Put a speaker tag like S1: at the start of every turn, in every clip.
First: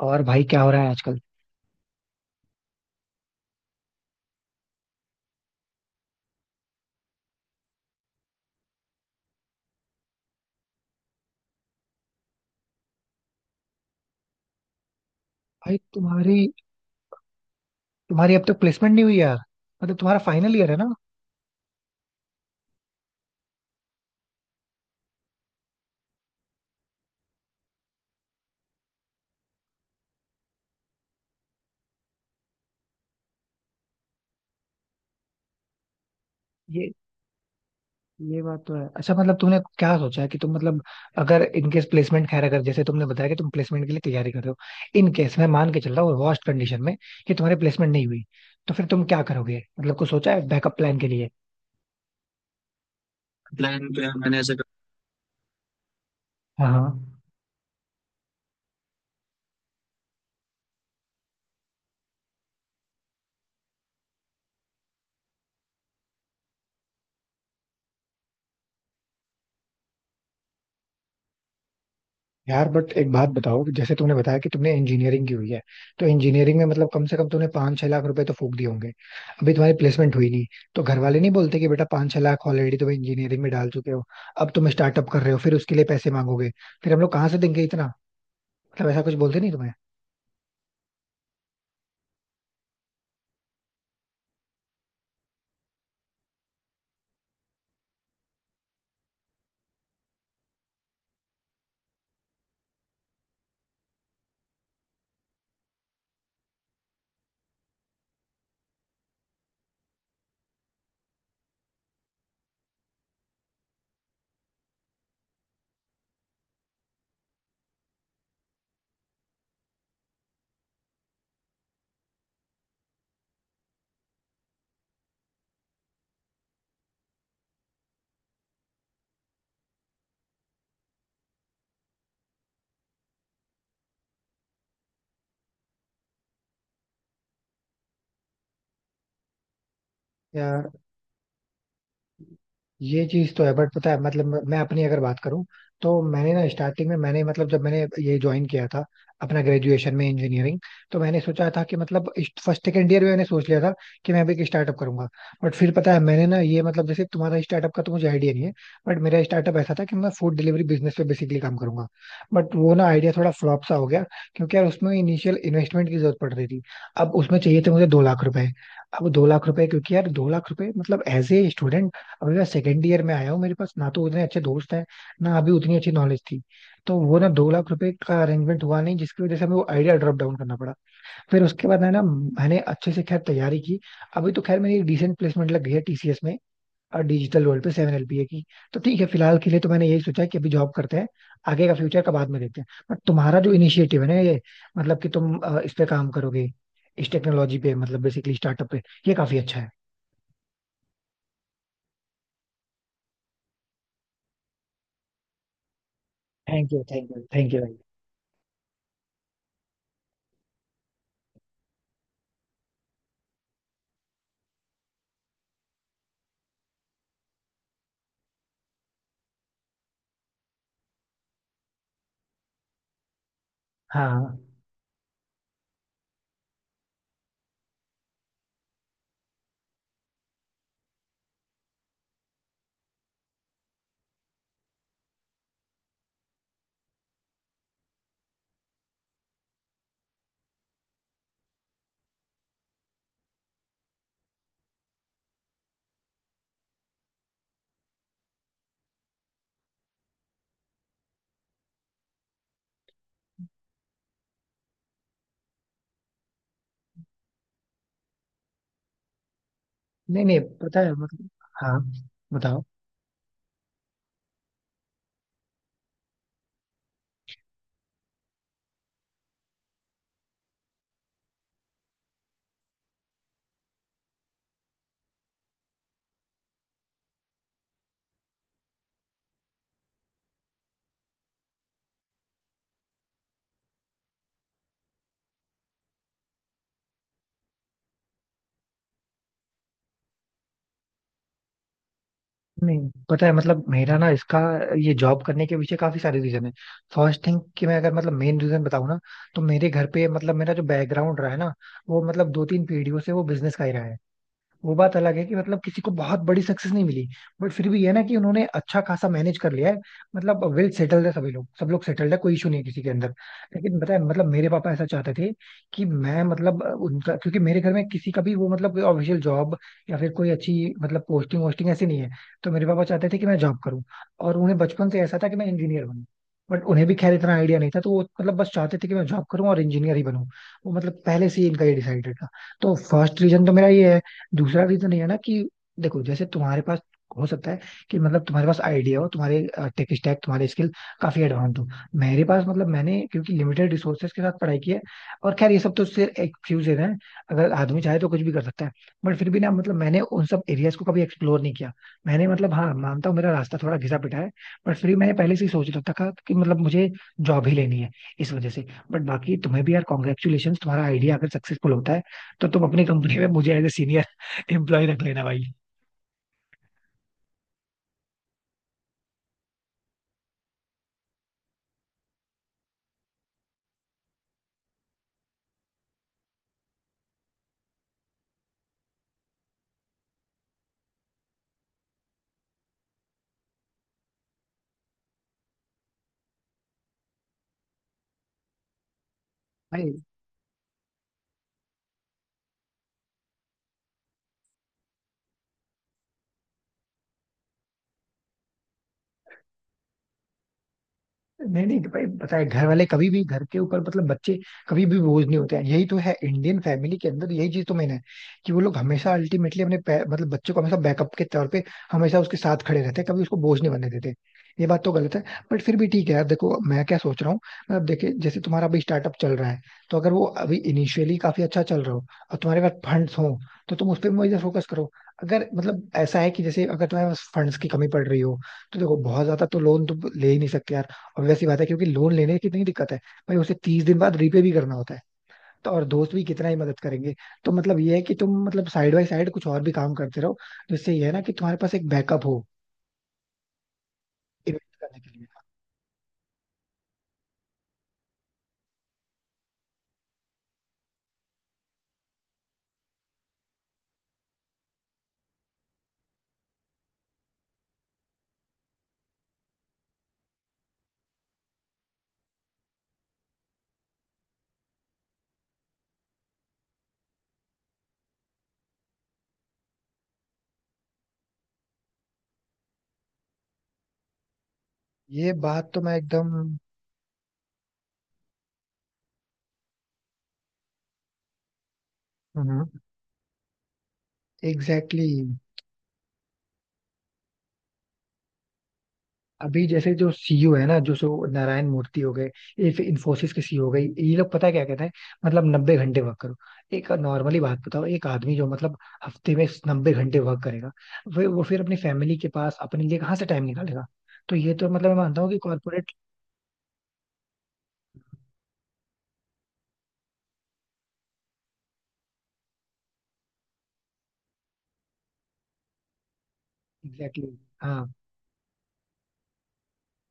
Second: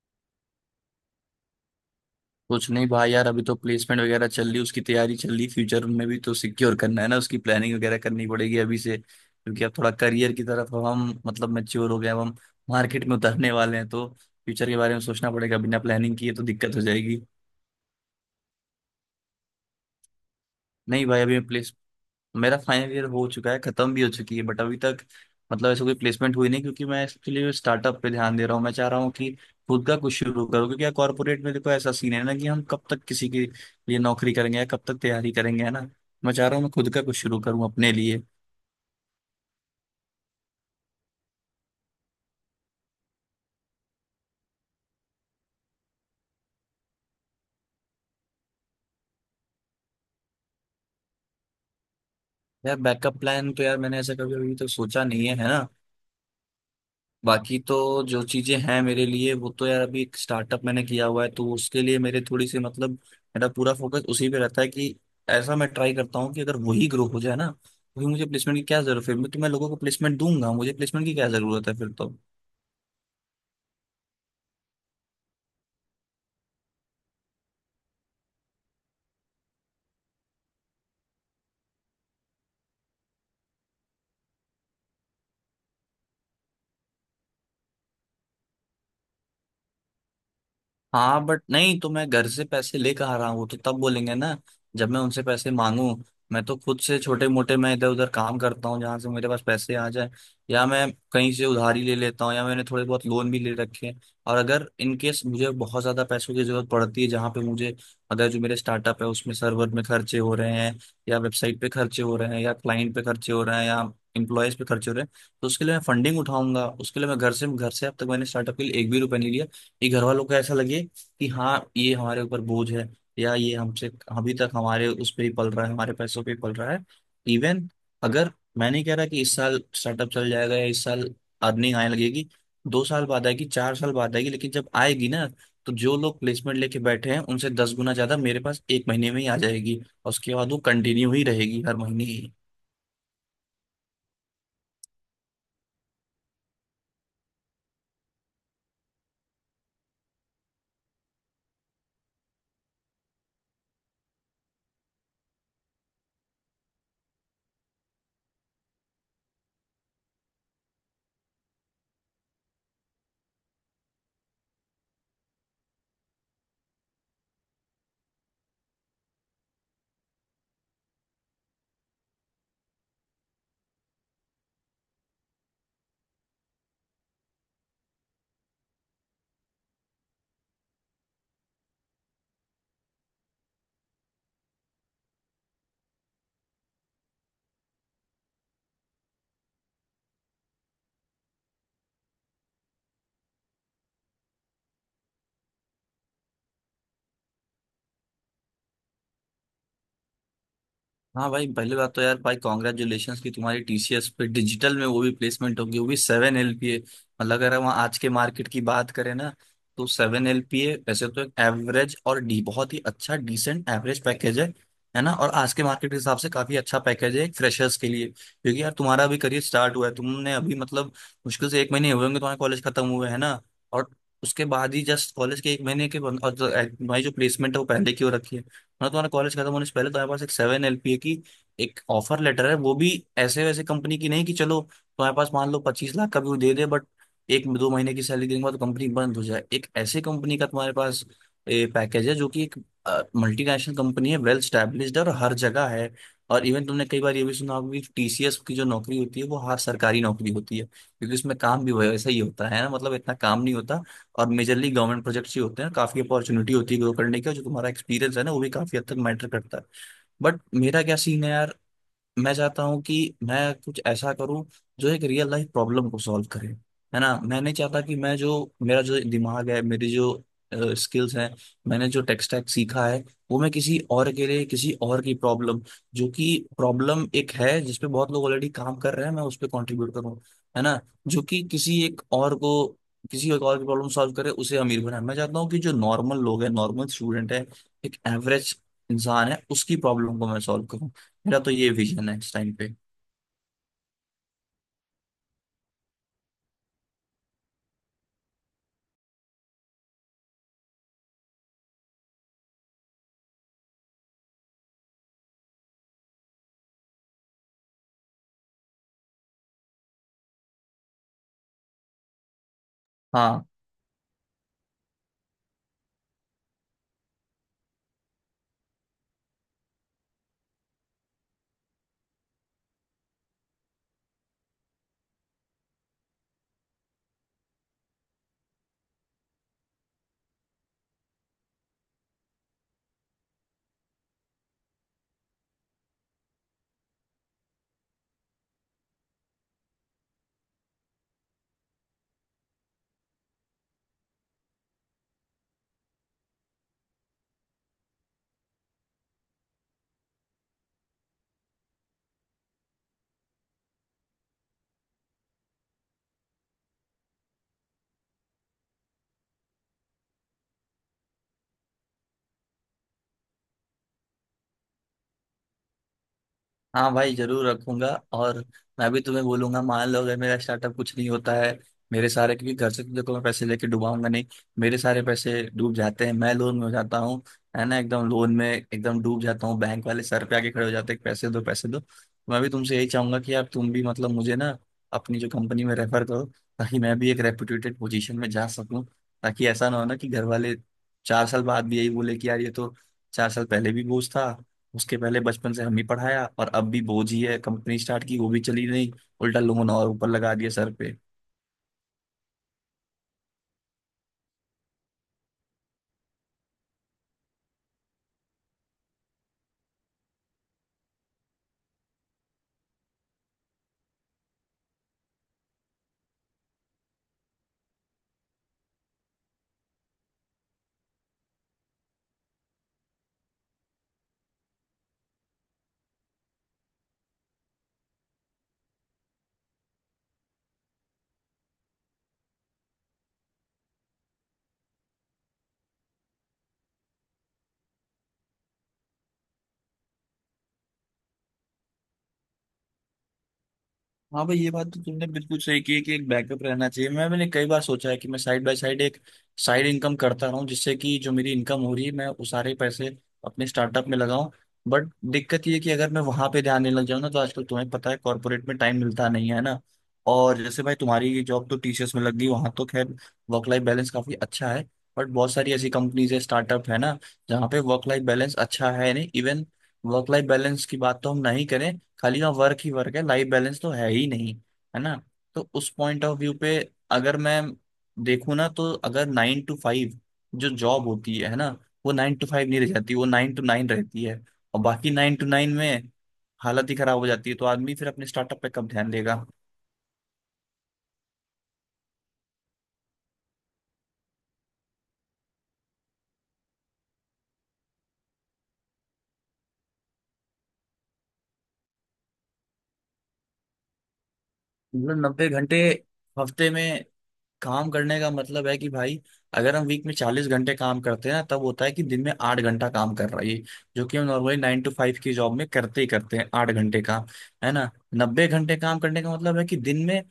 S1: और भाई क्या हो रहा है आजकल।
S2: कुछ नहीं भाई यार। अभी तो प्लेसमेंट वगैरह चल रही, उसकी तैयारी चल रही। फ्यूचर में भी तो सिक्योर करना है ना, उसकी प्लानिंग वगैरह करनी पड़ेगी अभी से, क्योंकि अब थोड़ा करियर की तरफ अब हम मतलब मैच्योर हो गए, अब हम मार्केट में उतरने वाले हैं, तो फ्यूचर के बारे में सोचना पड़ेगा।
S1: भाई
S2: बिना प्लानिंग किए
S1: तुम्हारी
S2: तो दिक्कत हो जाएगी।
S1: तुम्हारी अब तक प्लेसमेंट नहीं हुई यार? मतलब तुम्हारा फाइनल ईयर है ना?
S2: नहीं भाई। अभी मैं मेरा फाइनल ईयर हो चुका है, खत्म भी हो चुकी है, बट अभी तक मतलब ऐसा कोई प्लेसमेंट हुई नहीं, क्योंकि मैं इसके लिए स्टार्टअप पे ध्यान दे रहा हूँ। मैं चाह रहा हूँ कि खुद का कुछ शुरू करूँ, क्योंकि यार कॉर्पोरेट में देखो ऐसा सीन है ना कि हम कब तक किसी के लिए नौकरी करेंगे या कब तक तैयारी करेंगे, है ना। मैं चाह रहा हूँ मैं
S1: ये
S2: खुद का कुछ शुरू करूँ अपने लिए।
S1: ये बात तो है। अच्छा, मतलब तुमने क्या सोचा है कि तुम मतलब अगर इनकेस प्लेसमेंट, खैर, अगर जैसे तुमने बताया कि तुम प्लेसमेंट के लिए तैयारी कर रहे हो, इन केस मैं मान के चल रहा हूँ वर्स्ट कंडीशन में कि तुम्हारी प्लेसमेंट नहीं हुई तो फिर तुम क्या करोगे? मतलब कुछ सोचा है बैकअप प्लान के लिए?
S2: यार बैकअप प्लान तो यार
S1: प्लान
S2: मैंने
S1: तो
S2: ऐसा
S1: यार
S2: कभी
S1: मैंने ऐसे
S2: अभी
S1: कर,
S2: तो सोचा नहीं है, है ना।
S1: हाँ हाँ।
S2: बाकी तो जो चीजें हैं मेरे लिए, वो तो यार अभी एक स्टार्टअप मैंने किया हुआ है, तो उसके लिए मेरे थोड़ी सी मतलब मेरा पूरा फोकस उसी पे रहता है कि ऐसा मैं ट्राई करता हूँ कि अगर वही ग्रो हो जाए ना तो फिर मुझे प्लेसमेंट की क्या जरूरत है। फिर मैं लोगों को प्लेसमेंट दूंगा, मुझे प्लेसमेंट की क्या जरूरत है फिर तो।
S1: यार बट एक बात बताओ कि जैसे तुमने बताया कि तुमने इंजीनियरिंग की हुई है, तो इंजीनियरिंग में मतलब कम से कम तुमने 5-6 लाख रुपए तो फूक दिए होंगे। अभी तुम्हारी प्लेसमेंट हुई नहीं, तो घर वाले नहीं बोलते कि बेटा 5-6 लाख ऑलरेडी तुम इंजीनियरिंग में डाल चुके हो, अब तुम स्टार्टअप कर रहे हो, फिर उसके लिए पैसे मांगोगे, फिर हम लोग कहाँ से देंगे इतना? मतलब ऐसा कुछ बोलते नहीं तुम्हें?
S2: हाँ बट नहीं, तो मैं घर से पैसे लेकर आ रहा हूँ वो तो तब बोलेंगे ना जब मैं उनसे पैसे मांगू। मैं तो खुद से छोटे मोटे मैं इधर उधर काम करता हूँ जहाँ से मेरे पास पैसे आ जाए, या मैं कहीं से उधारी ले लेता हूँ, या मैंने थोड़े बहुत लोन भी ले रखे हैं। और अगर इन केस मुझे बहुत ज्यादा पैसों की जरूरत पड़ती है, जहाँ पे मुझे अगर जो मेरे स्टार्टअप है उसमें सर्वर में खर्चे हो रहे हैं, या वेबसाइट पे खर्चे हो रहे हैं, या क्लाइंट पे खर्चे हो रहे हैं, या एम्प्लॉयज पे खर्चे हो रहे हैं, तो उसके लिए मैं फंडिंग उठाऊंगा। उसके लिए मैं घर से अब तक मैंने स्टार्टअप के लिए एक भी रुपया नहीं लिया। ये घर वालों को ऐसा लगे कि हाँ ये हमारे ऊपर बोझ है, या ये हमसे अभी तक हमारे उस पर ही पल रहा है, हमारे पैसों पे ही पल रहा है। इवन अगर, मैं नहीं कह रहा कि इस साल स्टार्टअप चल जाएगा या इस साल अर्निंग आने लगेगी। 2 साल बाद आएगी, 4 साल बाद आएगी, लेकिन जब आएगी ना, तो जो लोग प्लेसमेंट लेके बैठे हैं उनसे 10 गुना ज्यादा मेरे पास 1 महीने में ही आ जाएगी, और उसके बाद वो
S1: यार
S2: कंटिन्यू ही रहेगी हर महीने।
S1: ये चीज तो है बट पता है मतलब मैं अपनी अगर बात करूं तो मैंने ना स्टार्टिंग में मैंने मतलब जब मैंने ये ज्वाइन किया था अपना ग्रेजुएशन में इंजीनियरिंग, तो मैंने सोचा था कि मतलब फर्स्ट सेकेंड ईयर में मैंने सोच लिया था कि मैं भी एक स्टार्टअप करूंगा। बट फिर पता है मैंने ना ये मतलब जैसे तुम्हारा स्टार्टअप का तो मुझे आइडिया नहीं है, बट मेरा स्टार्टअप ऐसा था कि मैं फूड डिलीवरी बिजनेस पे बेसिकली काम करूंगा। बट वो ना आइडिया थोड़ा फ्लॉप सा हो गया क्योंकि यार उसमें इनिशियल इन्वेस्टमेंट की जरूरत पड़ रही थी। अब उसमें चाहिए थे मुझे 2 लाख रुपए। अब 2 लाख रुपए क्योंकि यार 2 लाख रुपए मतलब एज ए स्टूडेंट, अभी मैं सेकेंड ईयर में आया हूँ, मेरे पास ना तो उतने अच्छे दोस्त हैं, ना अभी उतनी अच्छी नॉलेज थी। तो वो ना 2 लाख रुपए का अरेंजमेंट हुआ नहीं, जिसकी वजह से हमें वो आइडिया ड्रॉप डाउन करना पड़ा। फिर उसके बाद है ना मैंने अच्छे से खैर तैयारी की। अभी तो खैर मेरी डिसेंट प्लेसमेंट लग गई है टीसीएस में, और डिजिटल वर्ल्ड पे 7 LPA की। तो ठीक है, फिलहाल के लिए तो मैंने यही सोचा है कि अभी जॉब करते हैं, आगे का फ्यूचर का बाद में देखते हैं। बट तुम्हारा जो इनिशिएटिव है ना ये, मतलब कि तुम इस पे काम करोगे, इस टेक्नोलॉजी पे मतलब बेसिकली स्टार्टअप पे, ये काफी अच्छा है।
S2: हाँ भाई, पहली बात तो यार भाई कॉन्ग्रेचुलेशन की तुम्हारी टीसीएस पे डिजिटल में वो भी प्लेसमेंट होगी, वो भी seven
S1: thank
S2: LPA
S1: you thank you
S2: मतलब अगर
S1: थैंक यू
S2: हम
S1: भाई।
S2: आज के मार्केट की बात करें ना, तो 7 LPA वैसे तो एक एवरेज और डी बहुत ही अच्छा डिसेंट एवरेज पैकेज है ना। और आज के मार्केट के हिसाब से काफी अच्छा पैकेज है फ्रेशर्स के लिए, क्योंकि यार तुम्हारा अभी करियर स्टार्ट हुआ है, तुमने अभी मतलब मुश्किल से 1 महीने हुए होंगे तुम्हारे कॉलेज खत्म हुए, है ना। और
S1: हाँ।
S2: उसके बाद ही जस्ट कॉलेज के 1 महीने के तुम्हारी जो प्लेसमेंट है वो पहले की हो रखी है। मतलब तुम्हारा कॉलेज खत्म होने से पहले तुम्हारे पास एक 7 LPA की एक ऑफर लेटर है, वो भी ऐसे वैसे कंपनी की नहीं कि चलो तुम्हारे पास मान लो 25 लाख का भी वो दे दे बट एक दो महीने की सैलरी देने के बाद तो कंपनी बंद हो जाए। एक ऐसे कंपनी का तुम्हारे पास पैकेज है जो कि एक मल्टीनेशनल कंपनी है, वेल स्टैब्लिश्ड है, और हर जगह है। और इवन तुमने कई बार ये भी सुना होगा कि टीसीएस की जो नौकरी होती है वो हर सरकारी नौकरी होती है, क्योंकि उसमें काम भी वैसा ही होता है ना, मतलब इतना काम नहीं होता। और मेजरली गवर्नमेंट प्रोजेक्ट्स ही होते हैं, काफी अपॉर्चुनिटी होती है ग्रो करने की, और जो तुम्हारा एक्सपीरियंस है ना वो भी काफी हद तक मैटर करता है।
S1: नहीं
S2: बट
S1: नहीं, पता
S2: मेरा
S1: है
S2: क्या सीन
S1: मतलब।
S2: है यार,
S1: हाँ
S2: मैं
S1: बताओ।
S2: चाहता हूँ कि मैं कुछ ऐसा करूँ जो एक रियल लाइफ प्रॉब्लम को सॉल्व करे, है ना। मैं नहीं चाहता कि मैं जो मेरा जो दिमाग है, मेरी जो स्किल्स हैं, मैंने जो टेक स्टैक सीखा है, वो मैं किसी और के लिए, किसी और की प्रॉब्लम, जो कि प्रॉब्लम एक है जिसपे बहुत लोग ऑलरेडी काम कर रहे हैं, मैं उस पर कॉन्ट्रीब्यूट करूँ, है ना। जो कि किसी एक और को, किसी एक और की प्रॉब्लम सॉल्व करे, उसे अमीर बनाए। मैं चाहता हूँ कि जो नॉर्मल लोग हैं, नॉर्मल स्टूडेंट है, एक एवरेज इंसान है, उसकी प्रॉब्लम को मैं सॉल्व करूँ। मेरा तो ये विजन है इस टाइम पे।
S1: नहीं, पता है मतलब मेरा ना इसका ये जॉब करने के पीछे काफी सारे रीजन है। फर्स्ट थिंग कि मैं अगर मतलब मेन रीजन बताऊं ना, तो मेरे घर पे मतलब मेरा जो बैकग्राउंड रहा है ना, वो मतलब 2-3 पीढ़ियों से वो बिजनेस का ही रहा है। वो बात अलग है कि मतलब किसी को बहुत बड़ी सक्सेस नहीं मिली, बट फिर भी ये ना कि उन्होंने अच्छा खासा मैनेज कर लिया है। मतलब वेल सेटल्ड है सभी लोग, सब लोग सेटल्ड है, कोई इशू नहीं है किसी के अंदर।
S2: हाँ
S1: लेकिन पता है मतलब मेरे पापा ऐसा चाहते थे कि मैं मतलब उनका क्योंकि मेरे घर में किसी का भी वो मतलब कोई ऑफिशियल जॉब या फिर कोई अच्छी मतलब पोस्टिंग वोस्टिंग ऐसी नहीं है, तो मेरे पापा चाहते थे कि मैं जॉब करूँ। और उन्हें बचपन से ऐसा था कि मैं इंजीनियर बनूँ। बट उन्हें भी खैर इतना आइडिया नहीं था, तो वो मतलब बस चाहते थे कि मैं जॉब करूं और इंजीनियर ही बनूं। वो मतलब पहले से ही इनका ये डिसाइडेड था। तो फर्स्ट रीजन तो मेरा ये है। दूसरा रीजन ये है ना कि देखो जैसे तुम्हारे पास हो सकता है कि मतलब तुम्हारे पास आइडिया हो, तुम्हारे टेक स्टैक, तुम्हारे स्किल काफी एडवांस हो। मेरे पास मतलब मैंने क्योंकि लिमिटेड रिसोर्सेज के साथ पढ़ाई की है, और खैर ये सब तो सिर्फ एक्सक्यूजेज हैं, अगर आदमी चाहे तो कुछ भी कर सकता है। बट फिर भी ना मतलब मैंने उन सब एरियाज को कभी एक्सप्लोर नहीं किया। मैंने मतलब हाँ मानता हूँ मेरा रास्ता थोड़ा घिसा पिटा है, बट फिर भी मैंने पहले से ही सोच रखा था कि मतलब मुझे जॉब ही लेनी है, इस वजह से। बट बाकी तुम्हें भी यार कॉन्ग्रेचुलेशन, तुम्हारा आइडिया अगर सक्सेसफुल होता है तो तुम अपनी कंपनी में मुझे एज ए सीनियर एम्प्लॉय रख लेना भाई।
S2: हाँ भाई, जरूर रखूंगा। और मैं भी तुम्हें बोलूंगा, मान लो अगर मेरा स्टार्टअप कुछ नहीं होता है, मेरे सारे, क्योंकि घर से तो देखो मैं पैसे लेके डुबाऊंगा नहीं, मेरे सारे पैसे डूब जाते हैं, मैं लोन में हो जाता हूँ, है ना, एकदम लोन में एकदम डूब जाता हूँ, बैंक वाले सर पे आके खड़े हो जाते हैं पैसे दो पैसे दो, तो मैं भी तुमसे यही चाहूंगा कि यार तुम भी मतलब मुझे ना अपनी जो कंपनी में रेफर करो, ताकि मैं भी एक रेपुटेटेड पोजीशन में जा सकूँ। ताकि ऐसा ना हो
S1: भाई
S2: ना कि घर वाले 4 साल बाद भी यही बोले कि यार ये तो 4 साल पहले भी बोझ था, उसके पहले बचपन से हम ही पढ़ाया, और अब भी बोझ ही है, कंपनी स्टार्ट की वो भी चली नहीं, उल्टा लोन और ऊपर लगा दिया सर।
S1: नहीं नहीं भाई, पता है घर वाले कभी भी घर के ऊपर मतलब बच्चे कभी भी बोझ नहीं होते हैं, यही तो है इंडियन फैमिली के अंदर यही चीज तो मैंने है कि वो लोग हमेशा अल्टीमेटली अपने मतलब बच्चों को हमेशा बैकअप के तौर पे हमेशा उसके साथ खड़े रहते हैं, कभी उसको बोझ नहीं बनने देते। ये बात तो गलत है। बट फिर भी ठीक है यार, देखो मैं क्या सोच रहा हूँ। मतलब देखिए जैसे तुम्हारा अभी स्टार्टअप चल रहा है, तो अगर वो अभी इनिशियली काफी अच्छा चल रहा हो और तुम्हारे पास फंड्स हो, तो तुम उस पर मुझे फोकस करो। अगर मतलब ऐसा है कि जैसे अगर तुम्हारे पास फंड्स की कमी पड़ रही हो, तो देखो बहुत ज्यादा तो लोन तो ले ही नहीं सकते यार। ऑब्वियस सी बात है, क्योंकि लोन लेने की कितनी दिक्कत है भाई, उसे 30 दिन बाद रीपे भी करना होता है। तो और दोस्त भी कितना ही मदद करेंगे। तो मतलब ये है कि तुम मतलब साइड बाय साइड कुछ और भी काम करते रहो, जिससे ये है ना कि तुम्हारे पास एक बैकअप हो
S2: हाँ भाई, ये बात
S1: इन्वेस्ट
S2: तो
S1: करने
S2: तुमने
S1: के लिए।
S2: बिल्कुल सही की है कि एक बैकअप रहना चाहिए। मैंने कई बार सोचा है कि मैं साइड बाय साइड एक साइड इनकम करता रहूं जिससे कि जो मेरी इनकम हो रही है मैं उस सारे पैसे अपने स्टार्टअप में लगाऊं। बट दिक्कत ये है कि अगर मैं वहां पे ध्यान देने लग जाऊं ना तो आजकल तुम्हें पता है कॉर्पोरेट में टाइम मिलता नहीं है ना। और जैसे भाई तुम्हारी जॉब तो टीसीएस में लग गई वहां तो खैर वर्क लाइफ बैलेंस काफी अच्छा है, बट बहुत सारी ऐसी कंपनीज है स्टार्टअप है ना, जहाँ पे वर्क लाइफ बैलेंस अच्छा है नहीं। इवन वर्क लाइफ बैलेंस की बात तो हम नहीं करें, खाली का वर्क ही वर्क है, लाइफ बैलेंस तो है ही नहीं, है ना।
S1: ये
S2: तो उस
S1: बात तो मैं
S2: पॉइंट ऑफ व्यू
S1: एकदम।
S2: पे अगर मैं देखूँ ना, तो अगर 9 to 5 जो जॉब होती है ना, वो 9 to 5 नहीं
S1: हम्म।
S2: रह जाती, वो 9 to 9 रहती है। और बाकी
S1: एग्जैक्टली।
S2: 9 to 9 में हालत ही खराब हो जाती है, तो आदमी फिर अपने स्टार्टअप पे कब ध्यान देगा।
S1: अभी जैसे जो सीईओ है ना, जो सो नारायण मूर्ति हो गए, ये फिर इन्फोसिस के सीईओ हो गए, ये लोग पता है क्या कहते हैं? मतलब 90 घंटे वर्क करो। एक नॉर्मली बात बताओ, एक आदमी जो मतलब हफ्ते में 90 घंटे वर्क करेगा, वो फिर अपनी फैमिली के पास अपने लिए कहाँ से टाइम निकालेगा? तो ये तो मतलब मैं
S2: मतलब
S1: मानता
S2: नब्बे
S1: हूँ कि
S2: घंटे
S1: कॉर्पोरेट।
S2: हफ्ते में काम करने का मतलब है कि भाई अगर हम वीक में 40 घंटे काम करते हैं ना तब होता है कि दिन में 8 घंटा काम कर रहा है ये, जो कि हम नॉर्मली 9 to 5 की जॉब में करते ही करते हैं 8 घंटे काम,
S1: एग्जैक्टली exactly,
S2: है ना।
S1: हाँ।
S2: 90 घंटे काम करने का मतलब है कि दिन में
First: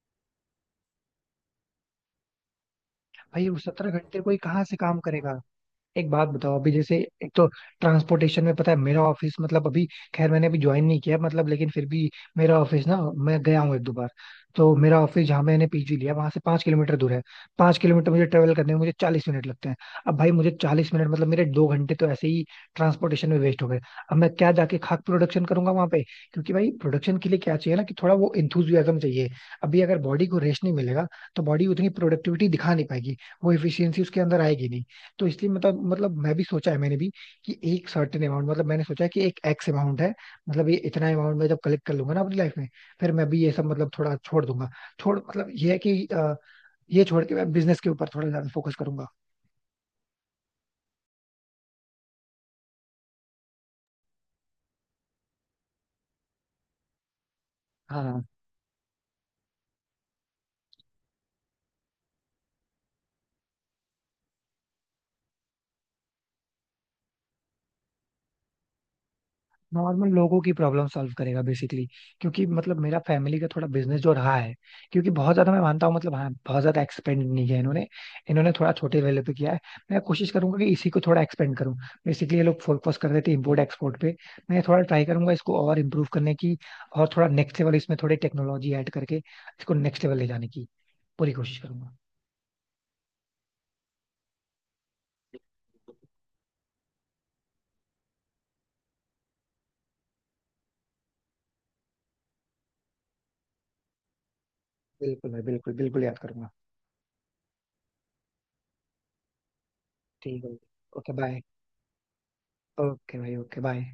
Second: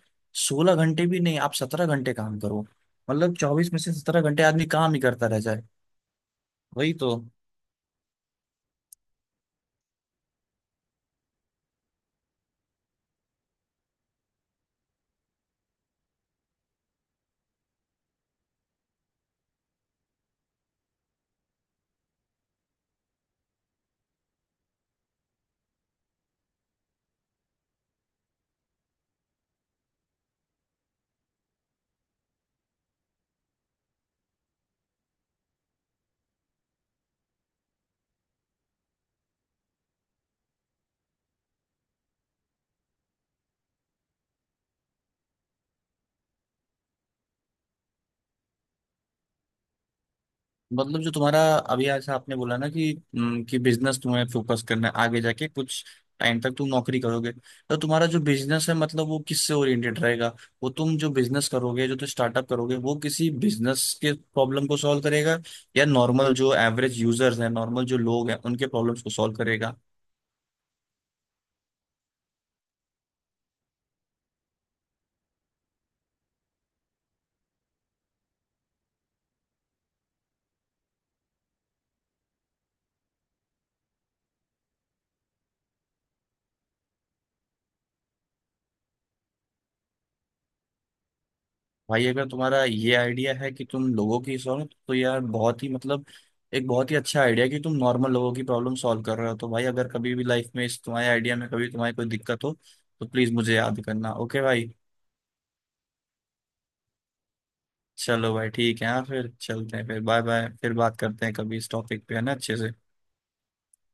S2: 16 घंटे भी नहीं, आप 17 घंटे काम करो। मतलब
S1: भाई वो
S2: 24 में
S1: सत्रह
S2: से
S1: घंटे
S2: सत्रह
S1: कोई
S2: घंटे
S1: कहाँ
S2: आदमी
S1: से
S2: काम
S1: काम
S2: ही करता
S1: करेगा?
S2: रह जाए।
S1: एक बात बताओ, अभी
S2: वही
S1: जैसे,
S2: तो।
S1: एक तो ट्रांसपोर्टेशन में, पता है मेरा ऑफिस मतलब अभी खैर मैंने अभी ज्वाइन नहीं किया, मतलब लेकिन फिर भी मेरा ऑफिस ना, मैं गया हूँ 1-2 बार। तो मेरा ऑफिस जहाँ मैंने पीजी लिया वहां से 5 किलोमीटर दूर है। 5 किलोमीटर मुझे ट्रेवल करने में मुझे 40 मिनट लगते हैं। अब भाई मुझे 40 मिनट मतलब मेरे 2 घंटे तो ऐसे ही ट्रांसपोर्टेशन में वेस्ट हो गए। अब मैं क्या जाके खाक प्रोडक्शन करूंगा वहां पे? क्योंकि भाई प्रोडक्शन के लिए क्या चाहिए ना कि थोड़ा वो इंथुजियाज्म चाहिए। अभी अगर बॉडी को रेस्ट नहीं मिलेगा तो बॉडी उतनी प्रोडक्टिविटी दिखा नहीं पाएगी, वो एफिशिएंसी उसके अंदर आएगी नहीं। तो इसलिए मतलब मैं भी सोचा है, मैंने भी कि एक सर्टेन अमाउंट, मतलब मैंने सोचा है कि एक एक्स अमाउंट है, मतलब ये इतना अमाउंट मैं जब कलेक्ट कर लूंगा ना अपनी लाइफ में, फिर मैं भी ये सब मतलब थोड़ा छोड़ दूंगा। छोड़ मतलब ये है कि ये छोड़ के मैं बिजनेस के ऊपर थोड़ा ज्यादा फोकस करूंगा।
S2: मतलब जो तुम्हारा अभी ऐसा आपने बोला ना कि बिजनेस तुम्हें फोकस करना है, आगे जाके कुछ टाइम तक तुम नौकरी करोगे, तो तुम्हारा जो
S1: हाँ।
S2: बिजनेस है मतलब वो किससे ओरिएंटेड रहेगा। वो तुम जो बिजनेस करोगे, जो तुम स्टार्टअप करोगे, वो किसी बिजनेस के प्रॉब्लम को सॉल्व करेगा, या नॉर्मल जो एवरेज यूजर्स हैं, नॉर्मल जो लोग हैं, उनके प्रॉब्लम्स को सॉल्व करेगा।
S1: नॉर्मल लोगों की प्रॉब्लम सॉल्व करेगा बेसिकली, क्योंकि मतलब मेरा फैमिली का थोड़ा बिजनेस जो रहा है, क्योंकि बहुत ज्यादा, मैं मानता हूँ मतलब हाँ बहुत ज्यादा एक्सपेंड नहीं किया इन्होंने, इन्होंने थोड़ा छोटे लेवल पे किया है। मैं कोशिश करूंगा कि इसी को थोड़ा एक्सपेंड करूँ। बेसिकली ये लोग फोकस कर रहे थे इम्पोर्ट एक्सपोर्ट पे, मैं थोड़ा ट्राई करूंगा इसको और इम्प्रूव करने की, और थोड़ा नेक्स्ट लेवल इसमें थोड़ी टेक्नोलॉजी ऐड करके इसको नेक्स्ट लेवल ले जाने की पूरी कोशिश करूंगा।
S2: भाई अगर तुम्हारा ये आइडिया है कि तुम लोगों की सॉल्व, तो यार बहुत ही मतलब एक बहुत ही अच्छा आइडिया कि तुम नॉर्मल लोगों की प्रॉब्लम सॉल्व कर रहे हो, तो भाई अगर कभी भी लाइफ में इस तुम्हारे आइडिया में कभी तुम्हारी कोई दिक्कत हो, तो प्लीज मुझे याद करना, ओके भाई।
S1: बिल्कुल भाई बिल्कुल बिल्कुल याद करूंगा।
S2: चलो भाई ठीक है, हाँ फिर चलते हैं, फिर बाय
S1: ठीक
S2: बाय,
S1: है।
S2: फिर बात
S1: ओके
S2: करते हैं
S1: बाय।
S2: कभी इस टॉपिक पे, है ना, अच्छे से।
S1: ओके भाई ओके बाय।